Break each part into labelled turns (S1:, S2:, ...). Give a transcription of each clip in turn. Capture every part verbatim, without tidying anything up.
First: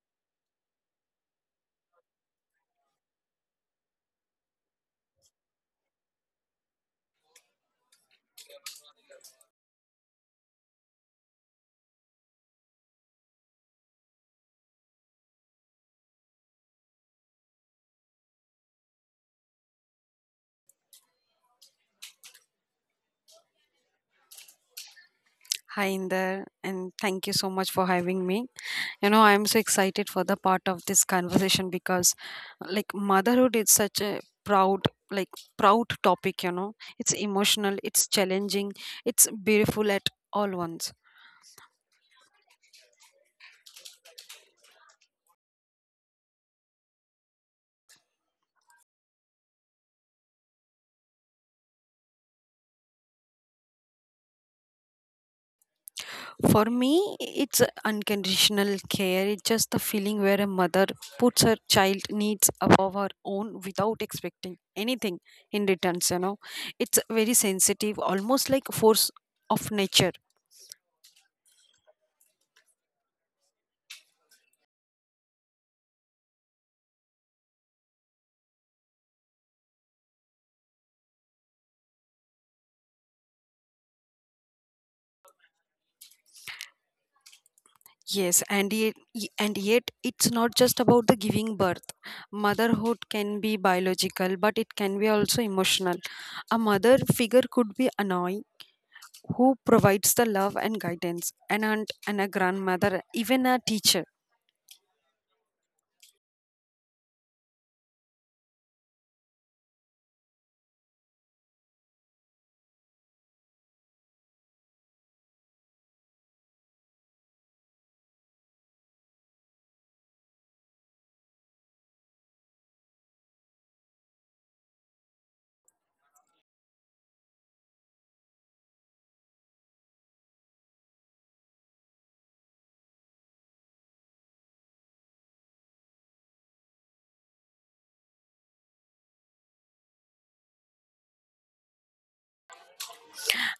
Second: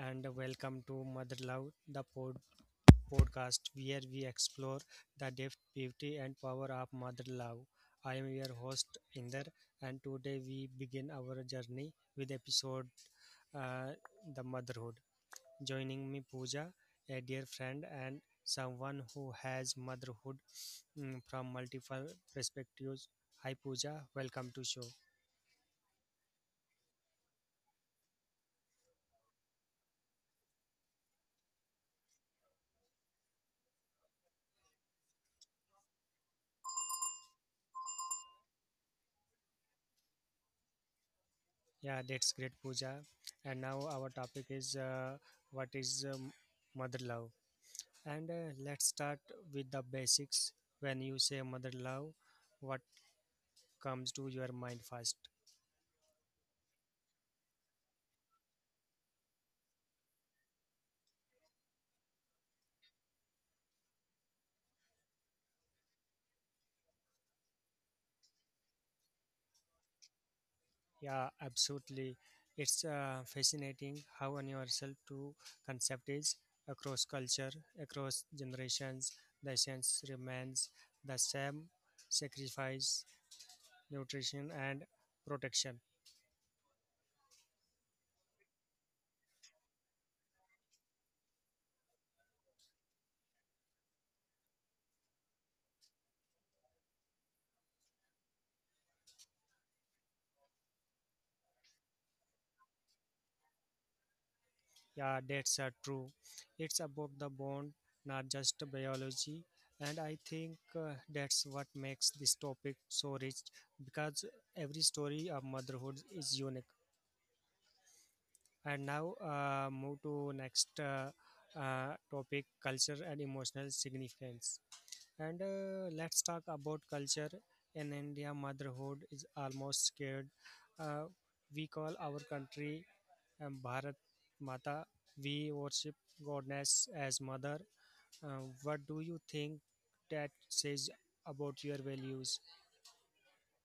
S1: and welcome to Mother Love, the pod- podcast where we explore the depth, beauty, and power of mother love. I am your host, Inder, and today we begin our journey with episode uh, The Motherhood. Joining me, Pooja, a dear friend and someone who has motherhood mm, from multiple perspectives. Hi, Pooja, welcome to show.
S2: Hi in there, and thank you so much for having me. You know, I'm so excited for the part of this conversation because, like, motherhood is such a proud, like, proud topic. You know, it's emotional, it's challenging, it's beautiful at all once.
S1: Yeah, that's great, Pooja. And now our topic is uh, what is um, mother love? And uh, let's start with the basics. When you say mother love, what comes to your mind first?
S2: For me, it's unconditional care. It's just the feeling where a mother puts her child needs above her own without expecting anything in returns, you know. It's very sensitive, almost like force of nature.
S1: Yeah, absolutely. It's uh, fascinating how universal to concept is across culture, across generations. The essence remains the same: sacrifice, nutrition, and protection.
S2: Yes, and yet, and yet it's not just about the giving birth. Motherhood can be biological, but it can be also emotional. A mother figure could be annoying who provides the love and guidance, an aunt and a grandmother, even a teacher.
S1: Yeah, that's uh, true. It's about the bond, not just biology. And I think uh, that's what makes this topic so rich because every story of motherhood is unique. And now uh, move to next uh, uh, topic, culture and emotional significance. And uh, let's talk about culture. In India, motherhood is almost scared. Uh, we call our country um, Bharat Mata. We worship goddess as mother. Uh, what do you think that says about your values?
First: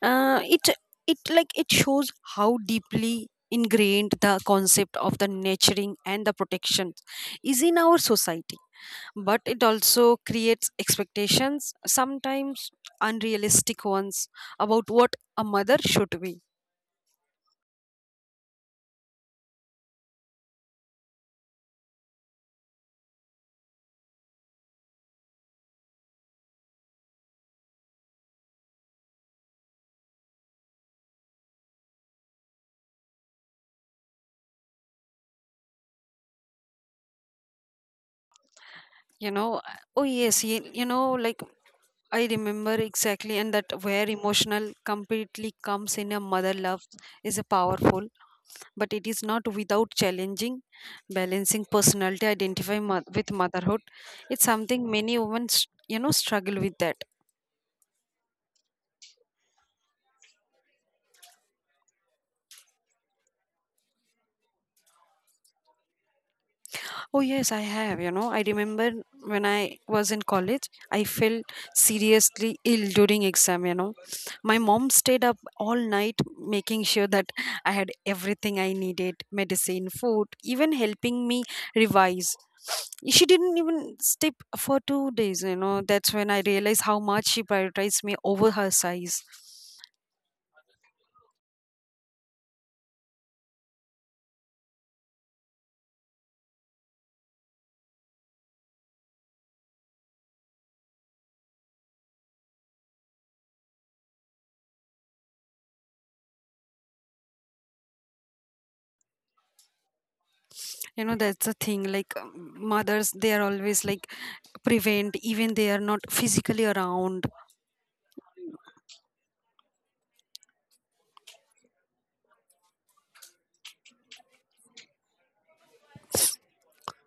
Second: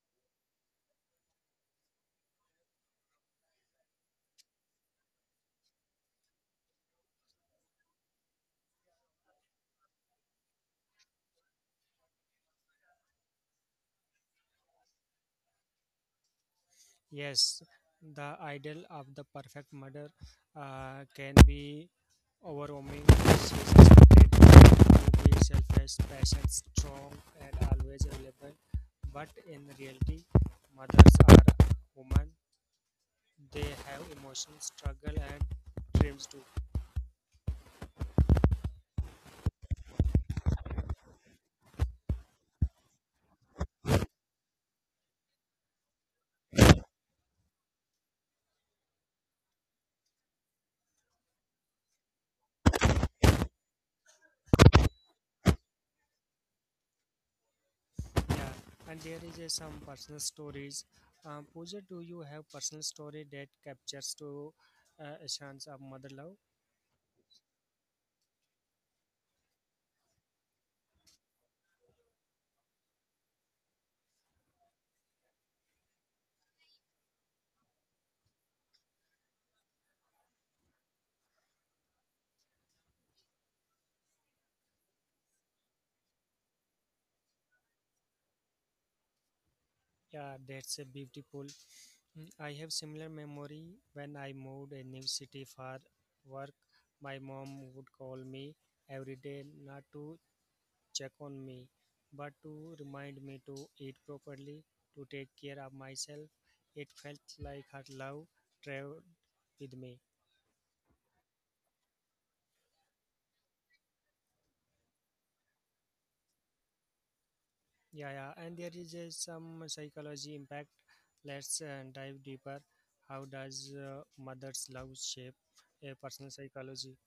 S2: Uh, it it like it shows how deeply ingrained the concept of the nurturing and the protection is in our society, but it also creates expectations, sometimes unrealistic ones, about what a mother should be.
S1: Yes, the ideal of the perfect mother uh, can be overwhelming. She is expected to be selfless, patient, strong, and always available. But in reality, mothers are women. They have emotions, struggle, and dreams too.
S2: you know oh yes. you, you know like I remember exactly, and that where emotional completely comes in. A mother love is a powerful, but it is not without challenging, balancing personality identify mo- with motherhood. It's something many women, s- you know, struggle with that.
S1: Yeah, and there is uh, some personal stories. Um, Pooja, do you have personal story that captures to uh, essence of mother love?
S2: Oh, yes, I have. You know, I remember when I was in college, I felt seriously ill during exam. You know, my mom stayed up all night making sure that I had everything I needed medicine, food, even helping me revise. She didn't even sleep for two days. You know, that's when I realized how much she prioritized me over her size.
S1: Yeah, that's a beautiful. Mm, I have similar memory when I moved a new city for work. My mom would call me every day not to check on me, but to remind me to eat properly, to take care of myself. It felt like her love traveled with me.
S2: You know, that's the thing. Like, um, mothers, they are always like prevent, even they are not physically around.
S1: Yeah, yeah. And there is uh, some psychology impact. Let's uh, dive deeper. How does uh, mother's love shape a person's psychology?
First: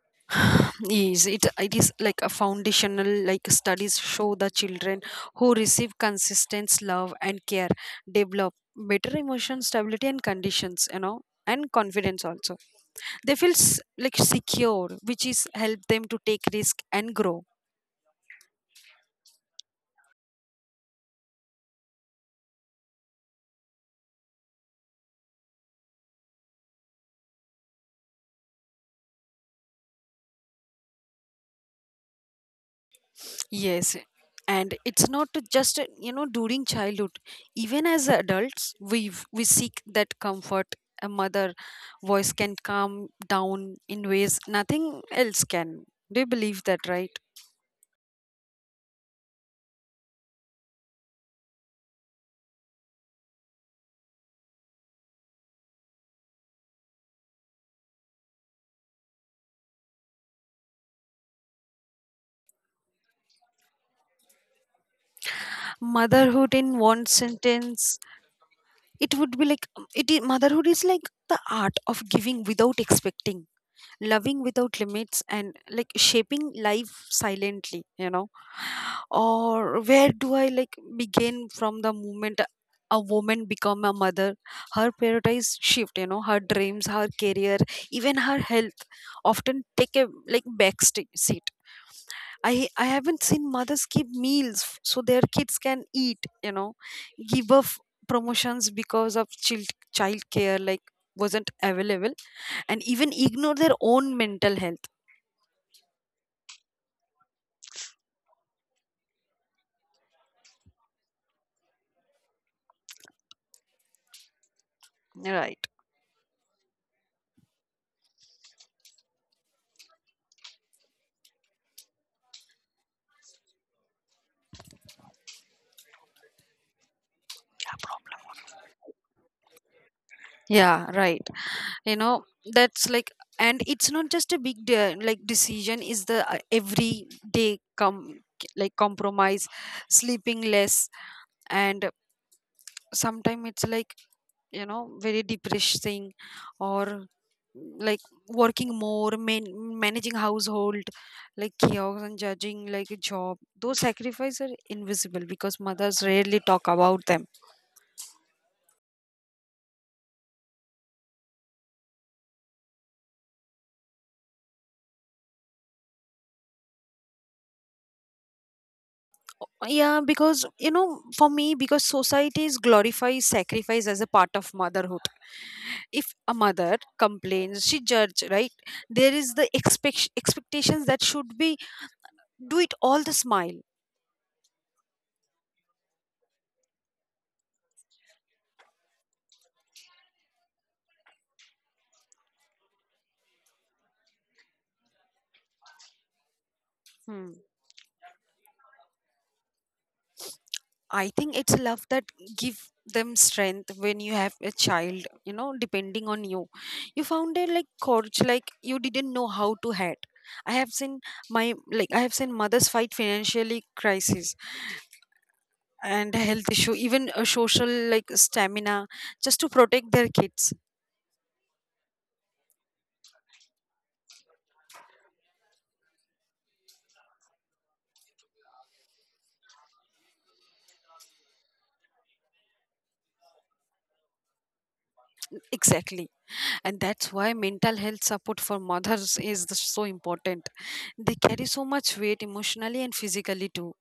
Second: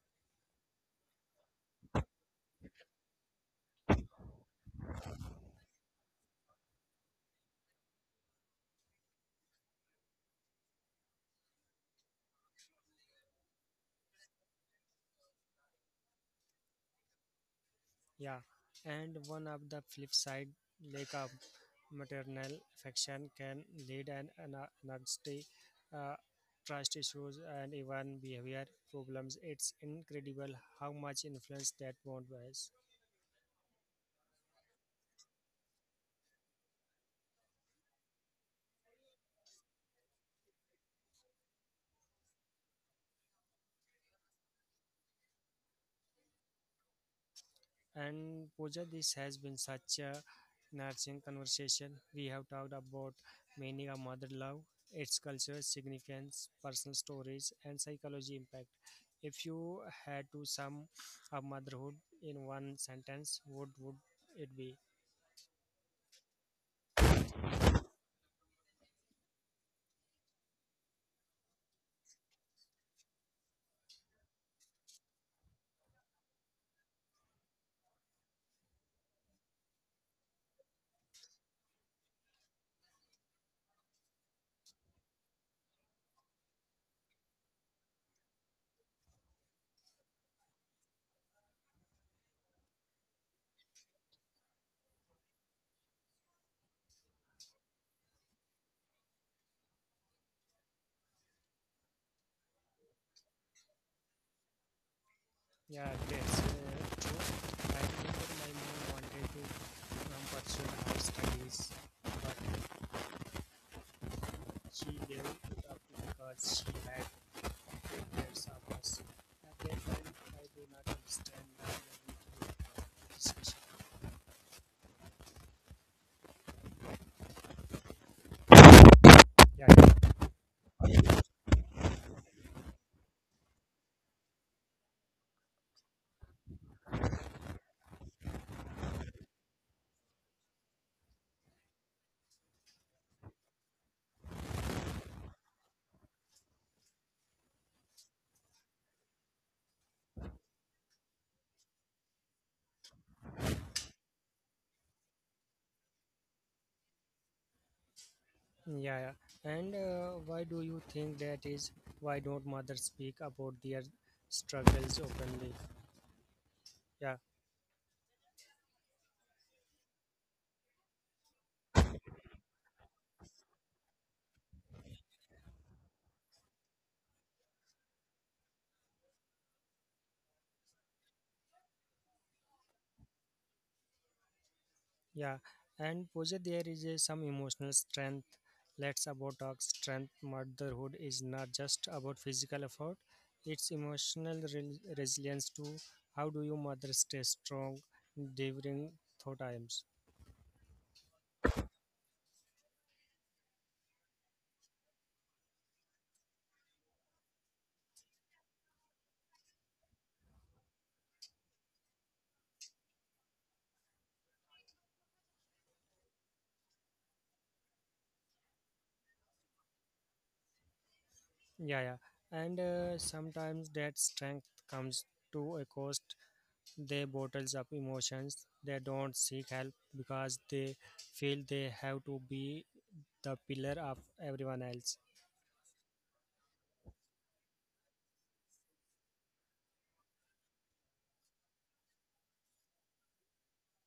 S2: Yes, it, it is like a foundational, like studies show the children who receive consistent love and care develop better emotion stability and conditions, you know, and confidence also. They feel s- like secure, which is help them to take risk and grow.
S1: Yeah, and one of the flip side, lack of maternal affection can lead an an- anxiety, uh, trust issues, and even behavior problems. It's incredible how much influence that bond has.
S2: Yes, and it's not just uh, you know during childhood. Even as adults, we we seek that comfort. A mother voice can calm down in ways nothing else can. Do you believe that, right?
S1: And Pooja, this has been such a nourishing conversation. We have talked about meaning of mother love, its culture, significance, personal stories, and psychology impact. If you had to sum up motherhood in one sentence, what would it be?
S2: Motherhood in one sentence, it would be like um, it. is, motherhood is like the art of giving without expecting, loving without limits, and like shaping life silently. You know, or where do I like begin from the moment a woman become a mother, her priorities shift, you know, her dreams, her career, even her health often take a like back sti- seat. I i haven't seen mothers skip meals f- so their kids can eat, you know, give up promotions because of child child care like wasn't available, and even ignore their own mental health.
S1: Yeah, that's uh, true. I think that my mom wanted to um, pursue high studies, but she gave
S2: Right.
S1: it up because she had That's obvious. At that I do not understand the level of discussion. Yeah, yeah.
S2: Yeah, right, you know, that's like, and it's not just a big de- like decision. Is the uh, every day come like compromise, sleeping less, and sometimes it's like, you know, very depressing, or like working more, man- managing household like chaos and judging like a job. Those sacrifices are invisible because mothers rarely talk about them.
S1: Yeah, yeah. And uh, why do you think that is? Why don't mothers speak about their struggles openly? Yeah,
S2: Yeah, because, you know, for me, because societies glorify sacrifice as a part of motherhood, if a mother complains she judge, right? There is the expect- expectations that should be do it all the smile.
S1: yeah. And Pooja, there is a, some emotional strength. Let's about talk strength. Motherhood is not just about physical effort; it's emotional re- resilience too. How do you mothers stay
S2: Hmm.
S1: strong during tough times?
S2: I think it's love that give them strength. When you have a child, you know, depending on you, you found it like courage, like you didn't know how to head. I have seen my like I have seen mothers fight financially crisis and health issue, even a social like stamina, just to protect their kids.
S1: Yeah, yeah. And uh, sometimes that strength comes to a cost. They bottles up emotions. They don't seek help because they feel they have to be the pillar of everyone else.
S2: Exactly, and that's why mental health support for mothers is the- so important. They carry so much weight emotionally and physically too.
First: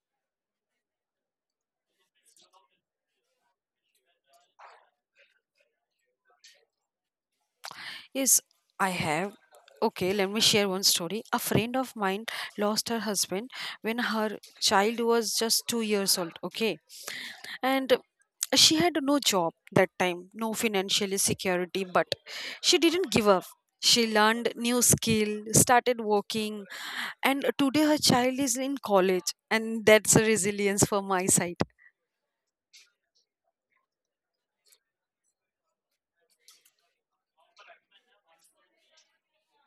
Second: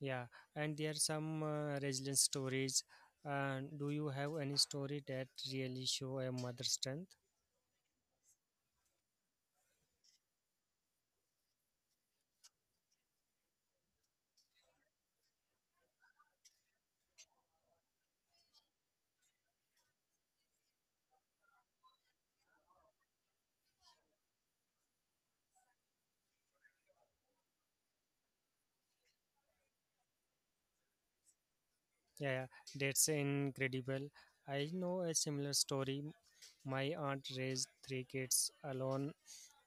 S1: Yeah. And there are some uh, resilience stories. And do you have any story that really show a mother's strength?
S2: Yes, I have. Okay, let me share one story. A friend of mine lost her husband when her child was just two years old. Okay. And she had no job that time, no financial security, but she didn't give up. She learned new skill, started working, and today her child is in college, and that's a resilience for my side.
S1: Yeah, yeah. That's incredible. I know a similar story. My aunt raised three kids alone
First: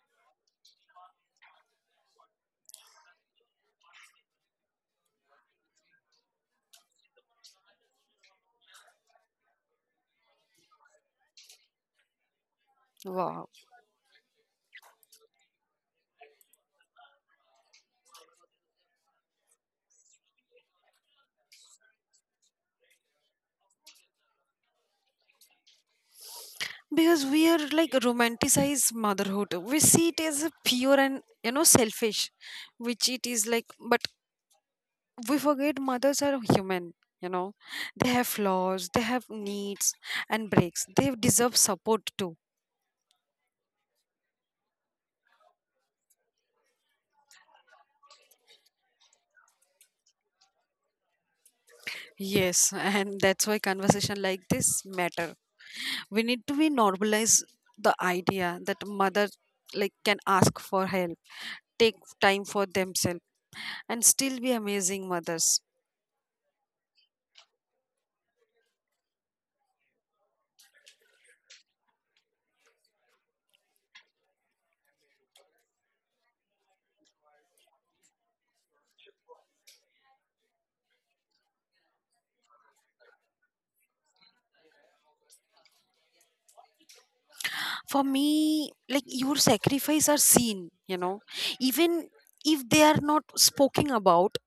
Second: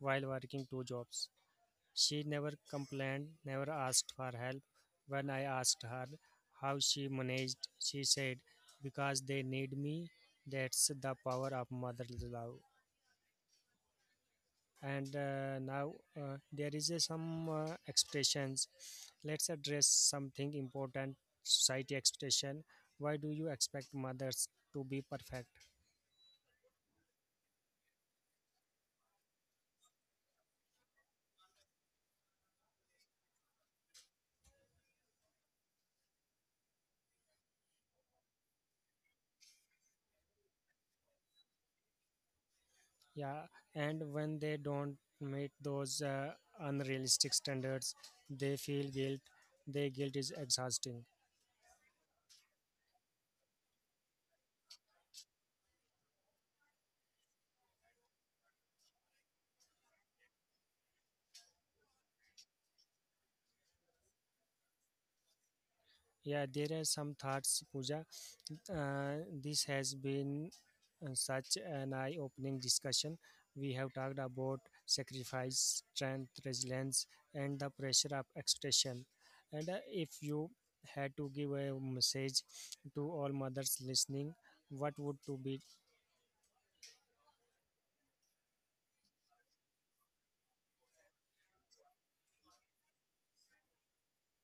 S1: while working two jobs. She never complained, never asked for help. When I asked her how she managed, she said, Because they need me. That's the power of mother love.
S2: Wow.
S1: And uh, now uh, there is a some uh, expressions. Let's address something important society expression. Why do you expect mothers to be perfect?
S2: Because we are like romanticize motherhood, we see it as a pure and, you know, selfish, which it is like, but we forget mothers are human, you know, they have flaws, they have needs and breaks, they deserve support too.
S1: Yeah, and when they don't meet those uh, unrealistic standards, they feel guilt. Their guilt is exhausting.
S2: Yes, and that's why conversation like this matter. We need to be normalize the idea that mother like can ask for help, take time for themselves, and still be amazing mothers.
S1: Yeah, there are some thoughts, Pooja. Uh, this has been uh, such an eye opening discussion. We have talked about sacrifice, strength, resilience, and the pressure of expectation. And uh, if you had to give a message to all mothers listening, what would to be?
S2: For me, like your sacrifice are seen, you know, even if they are not spoken about,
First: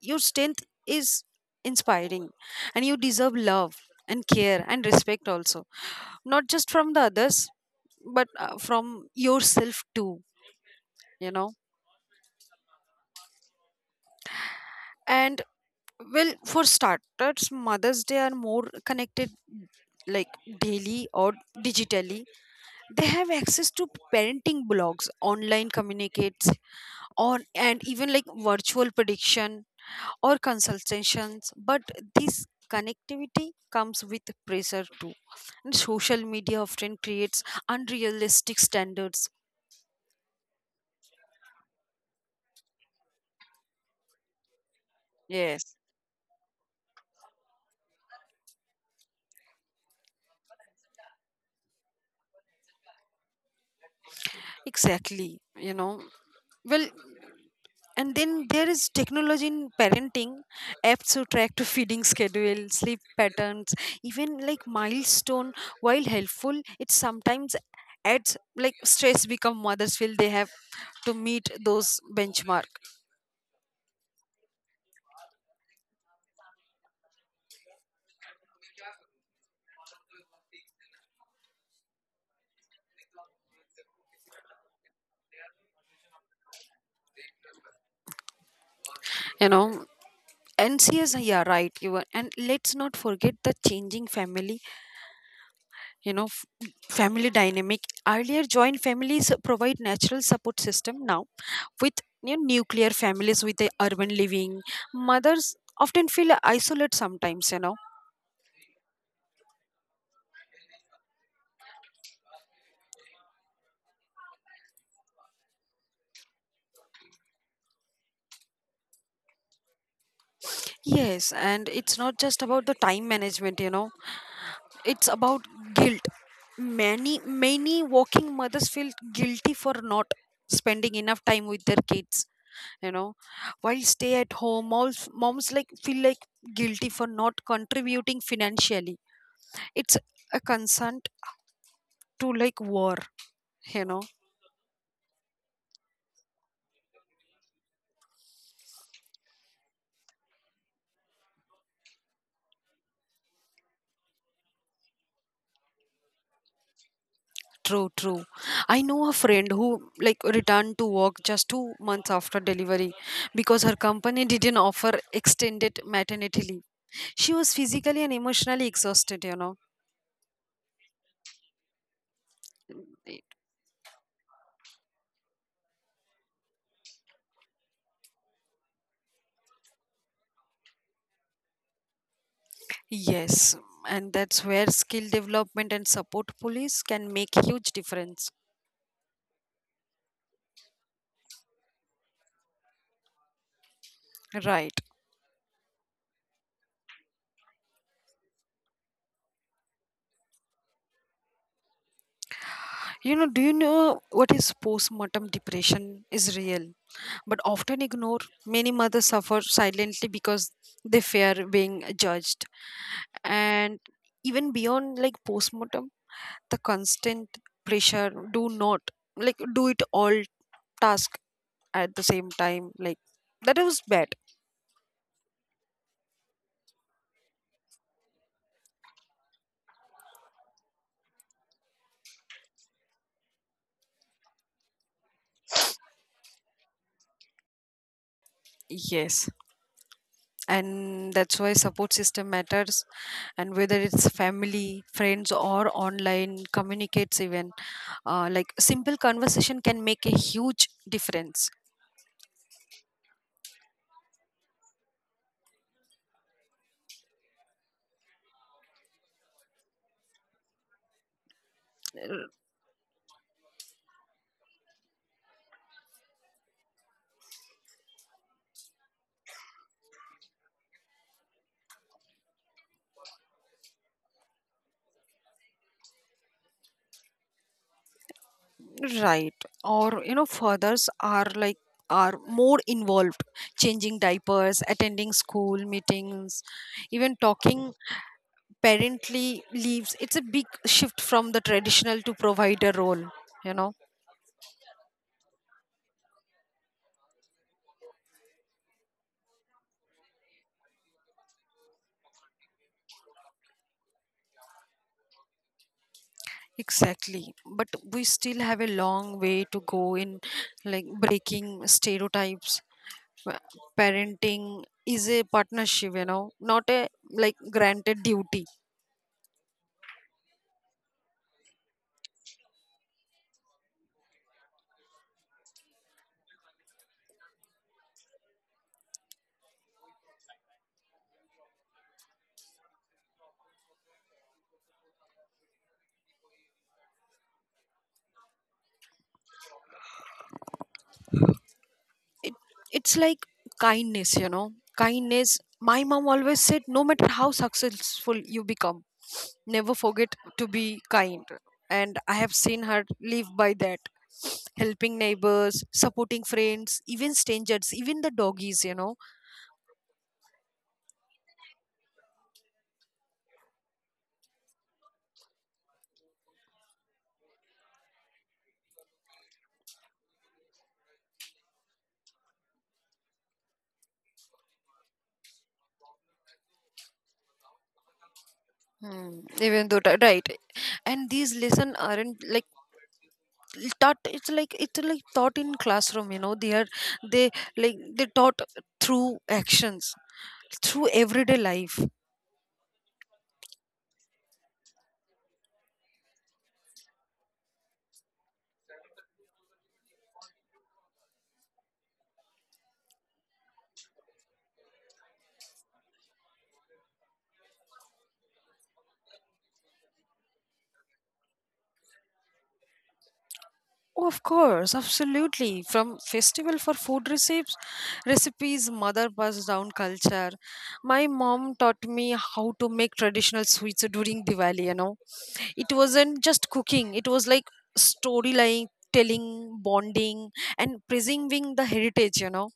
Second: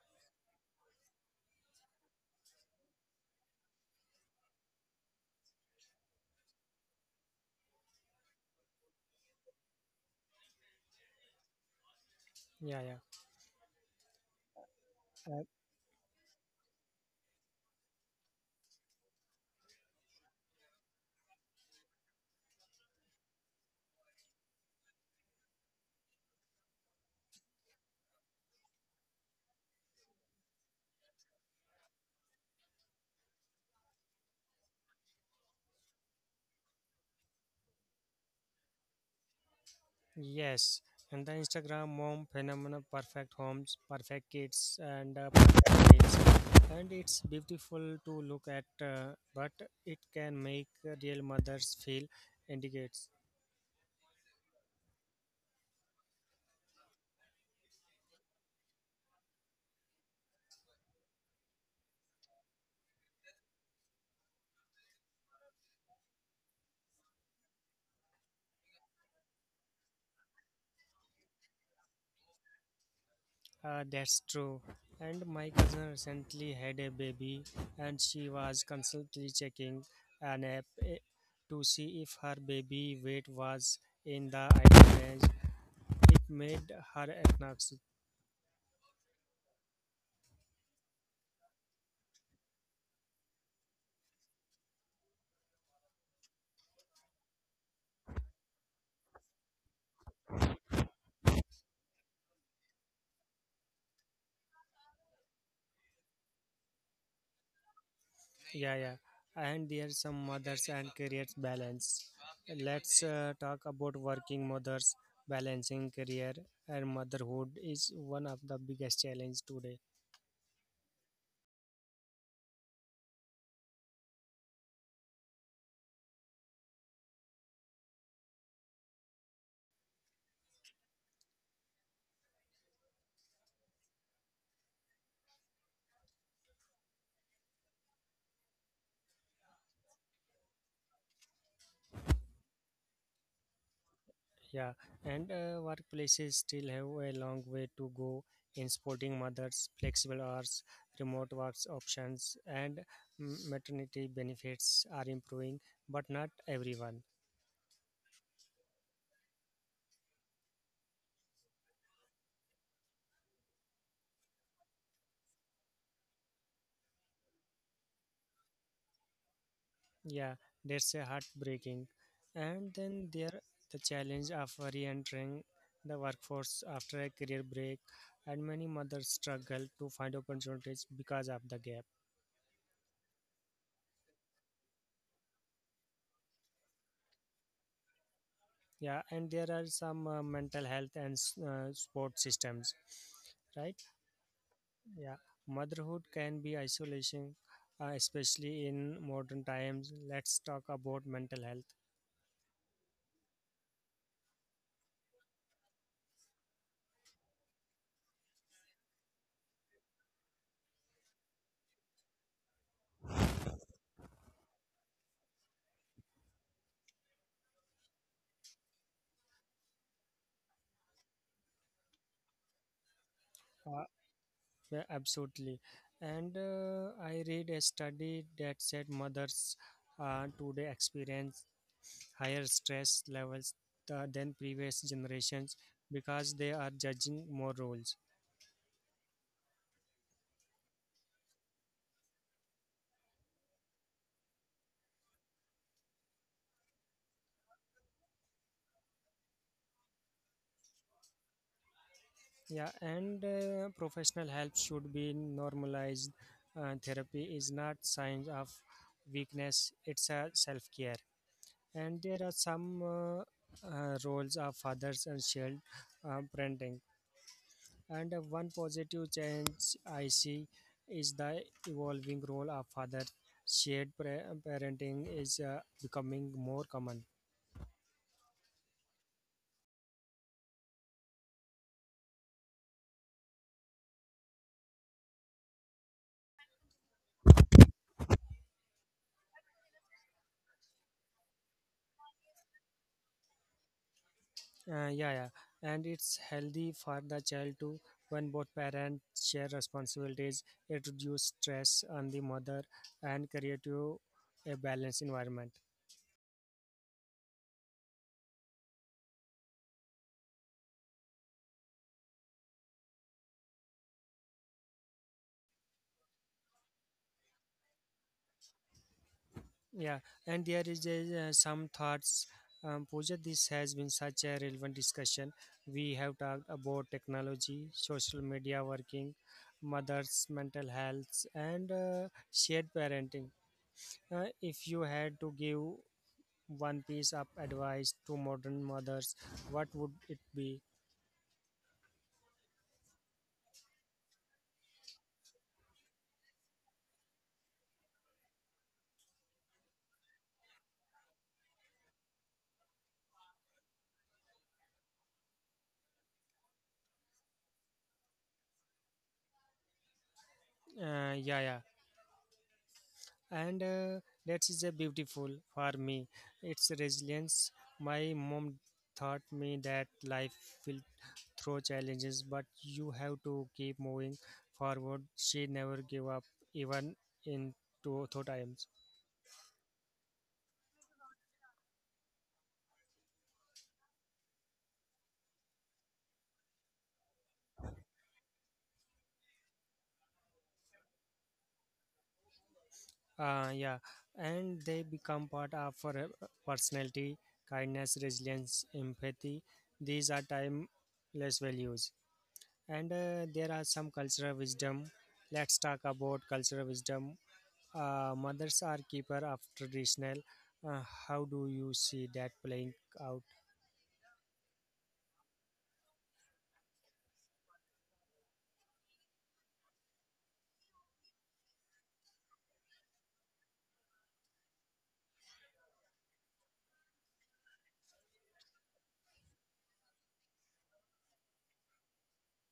S2: your strength is inspiring, and you deserve love and care and respect also, not just from the others but uh, from yourself too you know
S1: Yeah, yeah.
S2: and
S1: Uh,
S2: well, for starters, mothers they are more connected, like daily or digitally. They have access to parenting blogs, online communicates on, and even like virtual prediction or consultations. But this connectivity comes with pressure too, and social media often creates unrealistic standards.
S1: Yes, and the Instagram mom phenomenon, perfect homes, perfect kids, and uh,
S2: Yes,
S1: perfect dates, and it's beautiful to look at, uh, but it can make real mothers feel indicates.
S2: exactly, you know. Well, and then there is technology in parenting, apps to track to feeding schedule, sleep patterns, even like milestone. While helpful, it sometimes adds like stress become mothers feel they have to meet those benchmark.
S1: Uh, that's true. And my cousin recently had a baby, and she was constantly checking an app eh, to see if her baby weight was in the ideal range. It made her anxious.
S2: You know, and yes, yeah, right. You are, and let's not forget the changing family, you know, f- family dynamic. Earlier joint families provide natural support system. Now with, you know, nuclear families with the urban living, mothers often feel isolate sometimes, you know.
S1: Yeah, yeah. And there's some mothers and careers balance. Let's uh, talk about working mothers. Balancing career and motherhood is one of the biggest challenge today.
S2: Yes, and it's not just about the time management, you know, it's about guilt. Many, many working mothers feel guilty for not spending enough time with their kids, you know, while stay at home, moms, moms like feel like guilty for not contributing financially. It's a consent to like war, you know.
S1: Yeah, and uh, workplaces still have a long way to go in supporting mothers, flexible hours, remote works options, and m- maternity benefits are improving, but not everyone.
S2: True, true. I know a friend who like returned to work just two months after delivery because her company didn't offer extended maternity leave. She was physically and emotionally exhausted, you know.
S1: Yeah, that's a heartbreaking. And then there the challenge of re-entering the workforce after a career break, and many mothers struggle to find opportunities because of the gap.
S2: Yes, and that's where skill development and support police can make huge difference.
S1: Yeah, and there are some uh, mental health and s- uh, support systems, right?
S2: Right.
S1: Yeah, motherhood can be isolation, uh, especially in modern times. Let's talk about mental health.
S2: You know, do you know what is postmortem depression is real, but often ignored? Many mothers suffer silently because they fear being judged. And even beyond like postmortem, the constant pressure do not like do it all task at the same time. Like that was
S1: Uh,
S2: bad.
S1: Yeah, absolutely. And uh, I read a study that said mothers uh, today experience higher stress levels th- than previous generations because they are judging more roles.
S2: Yes, and that's why support system matters, and whether it's family, friends, or online communicates, even uh, like simple conversation can make a huge difference.
S1: Yeah, and uh, professional help should be normalized. Uh, therapy is not signs of weakness; it's a self-care. And there
S2: R-
S1: are some uh, uh, roles of fathers and shared uh, parenting. And uh, one positive change I see is the evolving role of father. Shared pra- parenting is uh, becoming more common.
S2: right, or, you know, fathers are like are more involved, changing diapers, attending school meetings, even talking parently leaves. It's a big shift from the traditional to provider role, you know.
S1: Uh, yeah, yeah, and it's healthy for the child to when both parents share responsibilities. It reduces stress on the mother and create you a balanced environment.
S2: Exactly. But we still have a long way to go in like breaking stereotypes. Pa- Parenting is a partnership, you know, not a like granted duty.
S1: Yeah, and there is a, uh, some thoughts. Um, Pooja, this has been such a relevant discussion. We have talked about technology, social media working, mothers' mental health, and uh, shared parenting. Uh, if you had to give one piece of advice to modern mothers, what would it be?
S2: It, it's like kindness, you know. Kindness. My mom always said, no matter how successful you become, never forget to be kind. And I have seen her live by that. Helping neighbors, supporting friends, even strangers, even the doggies, you know.
S1: Uh, yeah, yeah. and uh, that is a beautiful for me it's resilience my mom taught me that life will throw challenges but you have to keep moving forward she never gave up even in two two times
S2: Hmm. Even though ti- right, and these lesson aren't like taught. It's like it's like taught in classroom. You know, they are they like they taught through actions, through everyday life.
S1: uh, yeah and they become part of her uh, personality kindness resilience empathy these are timeless values and uh, there are some cultural wisdom let's talk about cultural wisdom uh, mothers are keeper of traditional uh, how do you see that playing out
S2: Oh, of course, absolutely. From festival for food recipes, recipes, mother passed down culture. My mom taught me how to make traditional sweets during Diwali. You know, it wasn't just cooking, it was like storyline telling, bonding, and preserving the heritage, you know.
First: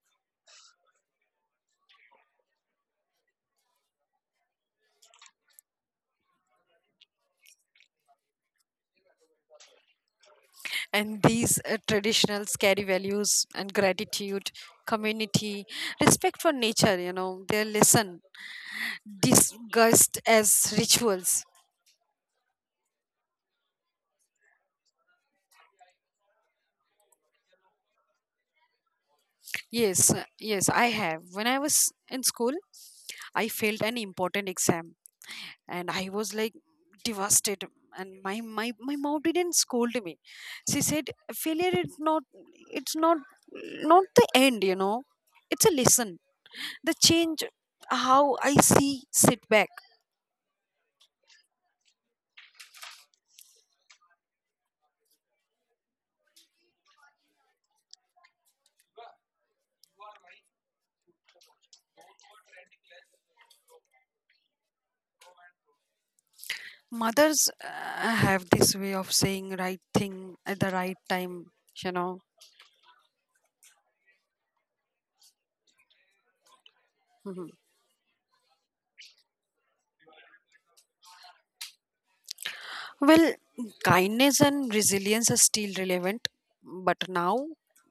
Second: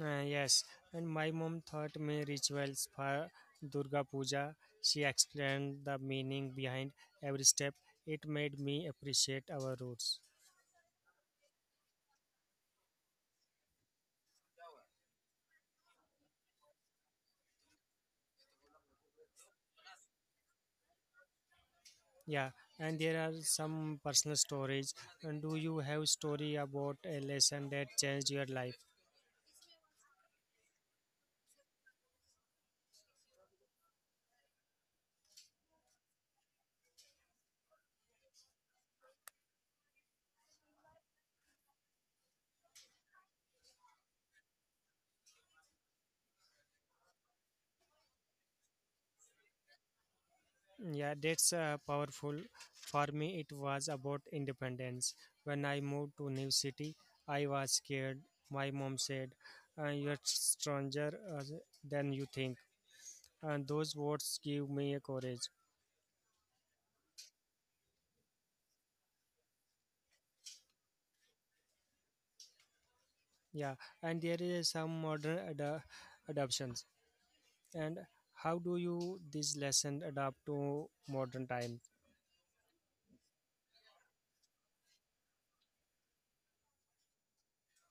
S1: Uh, yes and my mom taught me rituals for durga puja she explained the meaning behind every step it made me appreciate our roots
S2: And these uh, traditionals carry values and gratitude, community, respect for nature, you know, their lesson discussed as rituals.
S1: yeah and there are some personal stories and do you have story about a lesson that changed your life
S2: Yes uh, yes, I have. When I was in school, I failed an important exam, and I was like devastated, and my my my mom didn't scold me. She said failure is not it's not not the end, you know, it's a lesson, the change how I see setback.
S1: Yeah, that's uh, powerful. For me, it was about independence. When I moved to new city, I was scared. My mom said, uh, "You're stronger uh, than you think," and those words give me a courage.
S2: Mothers uh, have this way of saying right thing at the right time, you know.
S1: Yeah, and there is some modern ad- adoptions. And how do you this lesson adapt to modern time?
S2: Well, kindness and resilience are still relevant, but now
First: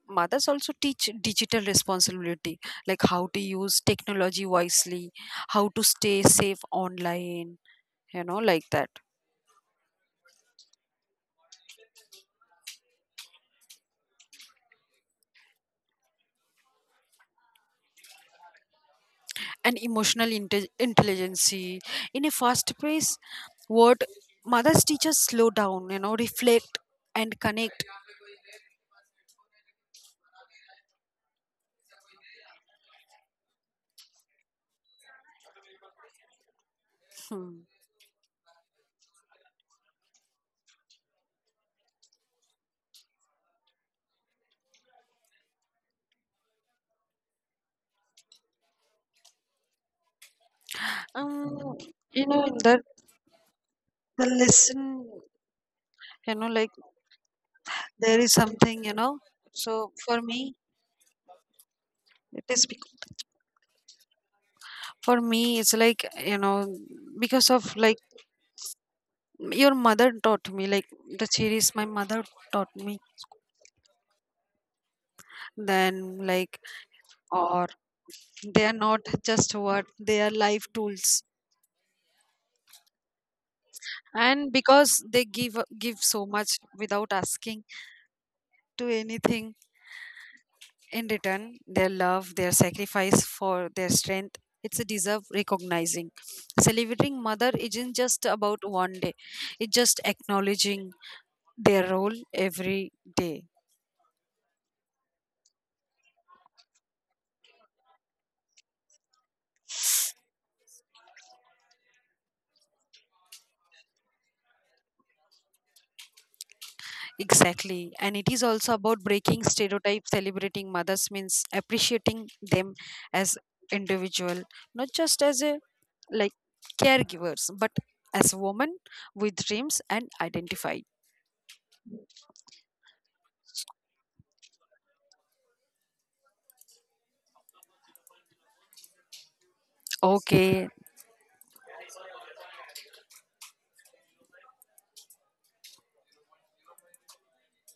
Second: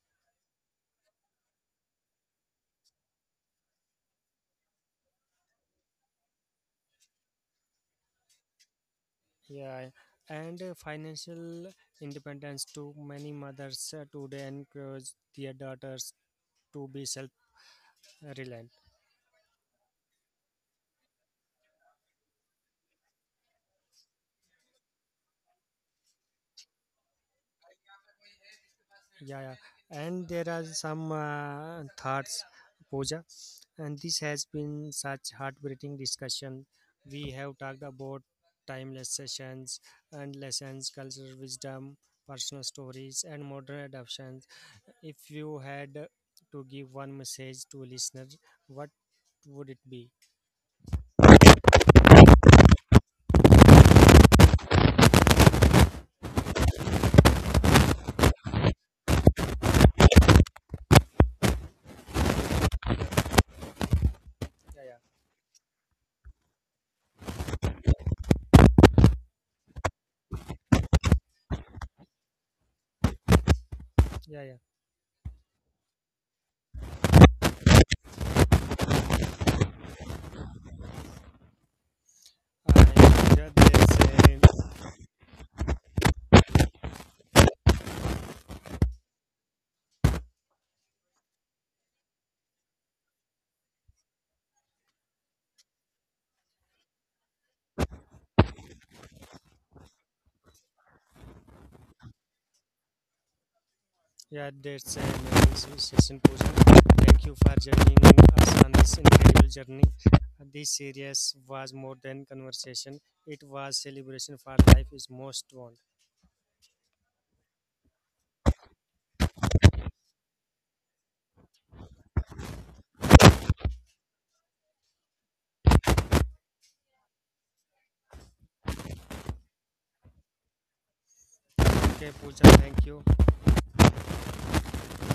S2: mothers also teach digital responsibility, like how to use technology wisely, how to stay safe online, you know, like that.
S1: Yeah, and uh, financial independence to many mothers uh, today encourage their daughters to be self reliant
S2: And emotional inte- intelligence in a fast pace world, mothers teach us slow down, you know, reflect and connect.
S1: yeah, yeah. and there are some uh, thoughts Pooja. And this has been such heartbreaking discussion we
S2: Hmm.
S1: have talked about timeless sessions and lessons cultural wisdom personal stories and modern adoptions if you had to give one message to listeners what would it be
S2: Um, you know, that the lesson, you know, like there is something, you know. So for me, It is bec-
S1: yeah
S2: for me, it's like, you know, because of like your mother taught me, like the series my mother taught me,
S1: yeah yeah yeah
S2: then like, or they are not just what they are life tools.
S1: uh, yeah,
S2: And
S1: there's a
S2: because they give give so much without asking to anything in return, their love, their sacrifice for their strength, it's a deserve recognizing. Celebrating mother isn't just about one day; it's just acknowledging their role every day.
S1: Yeah, that's an amazing session, Pooja. Thank you for joining us on this incredible journey. This series was more than conversation; it was celebration for life is most want.
S2: Exactly. And it is also about breaking stereotypes, celebrating mothers means appreciating them as individual, not just as a like caregivers, but as women with dreams and identify.
S1: Okay, Pooja, thank you.
S2: Okay,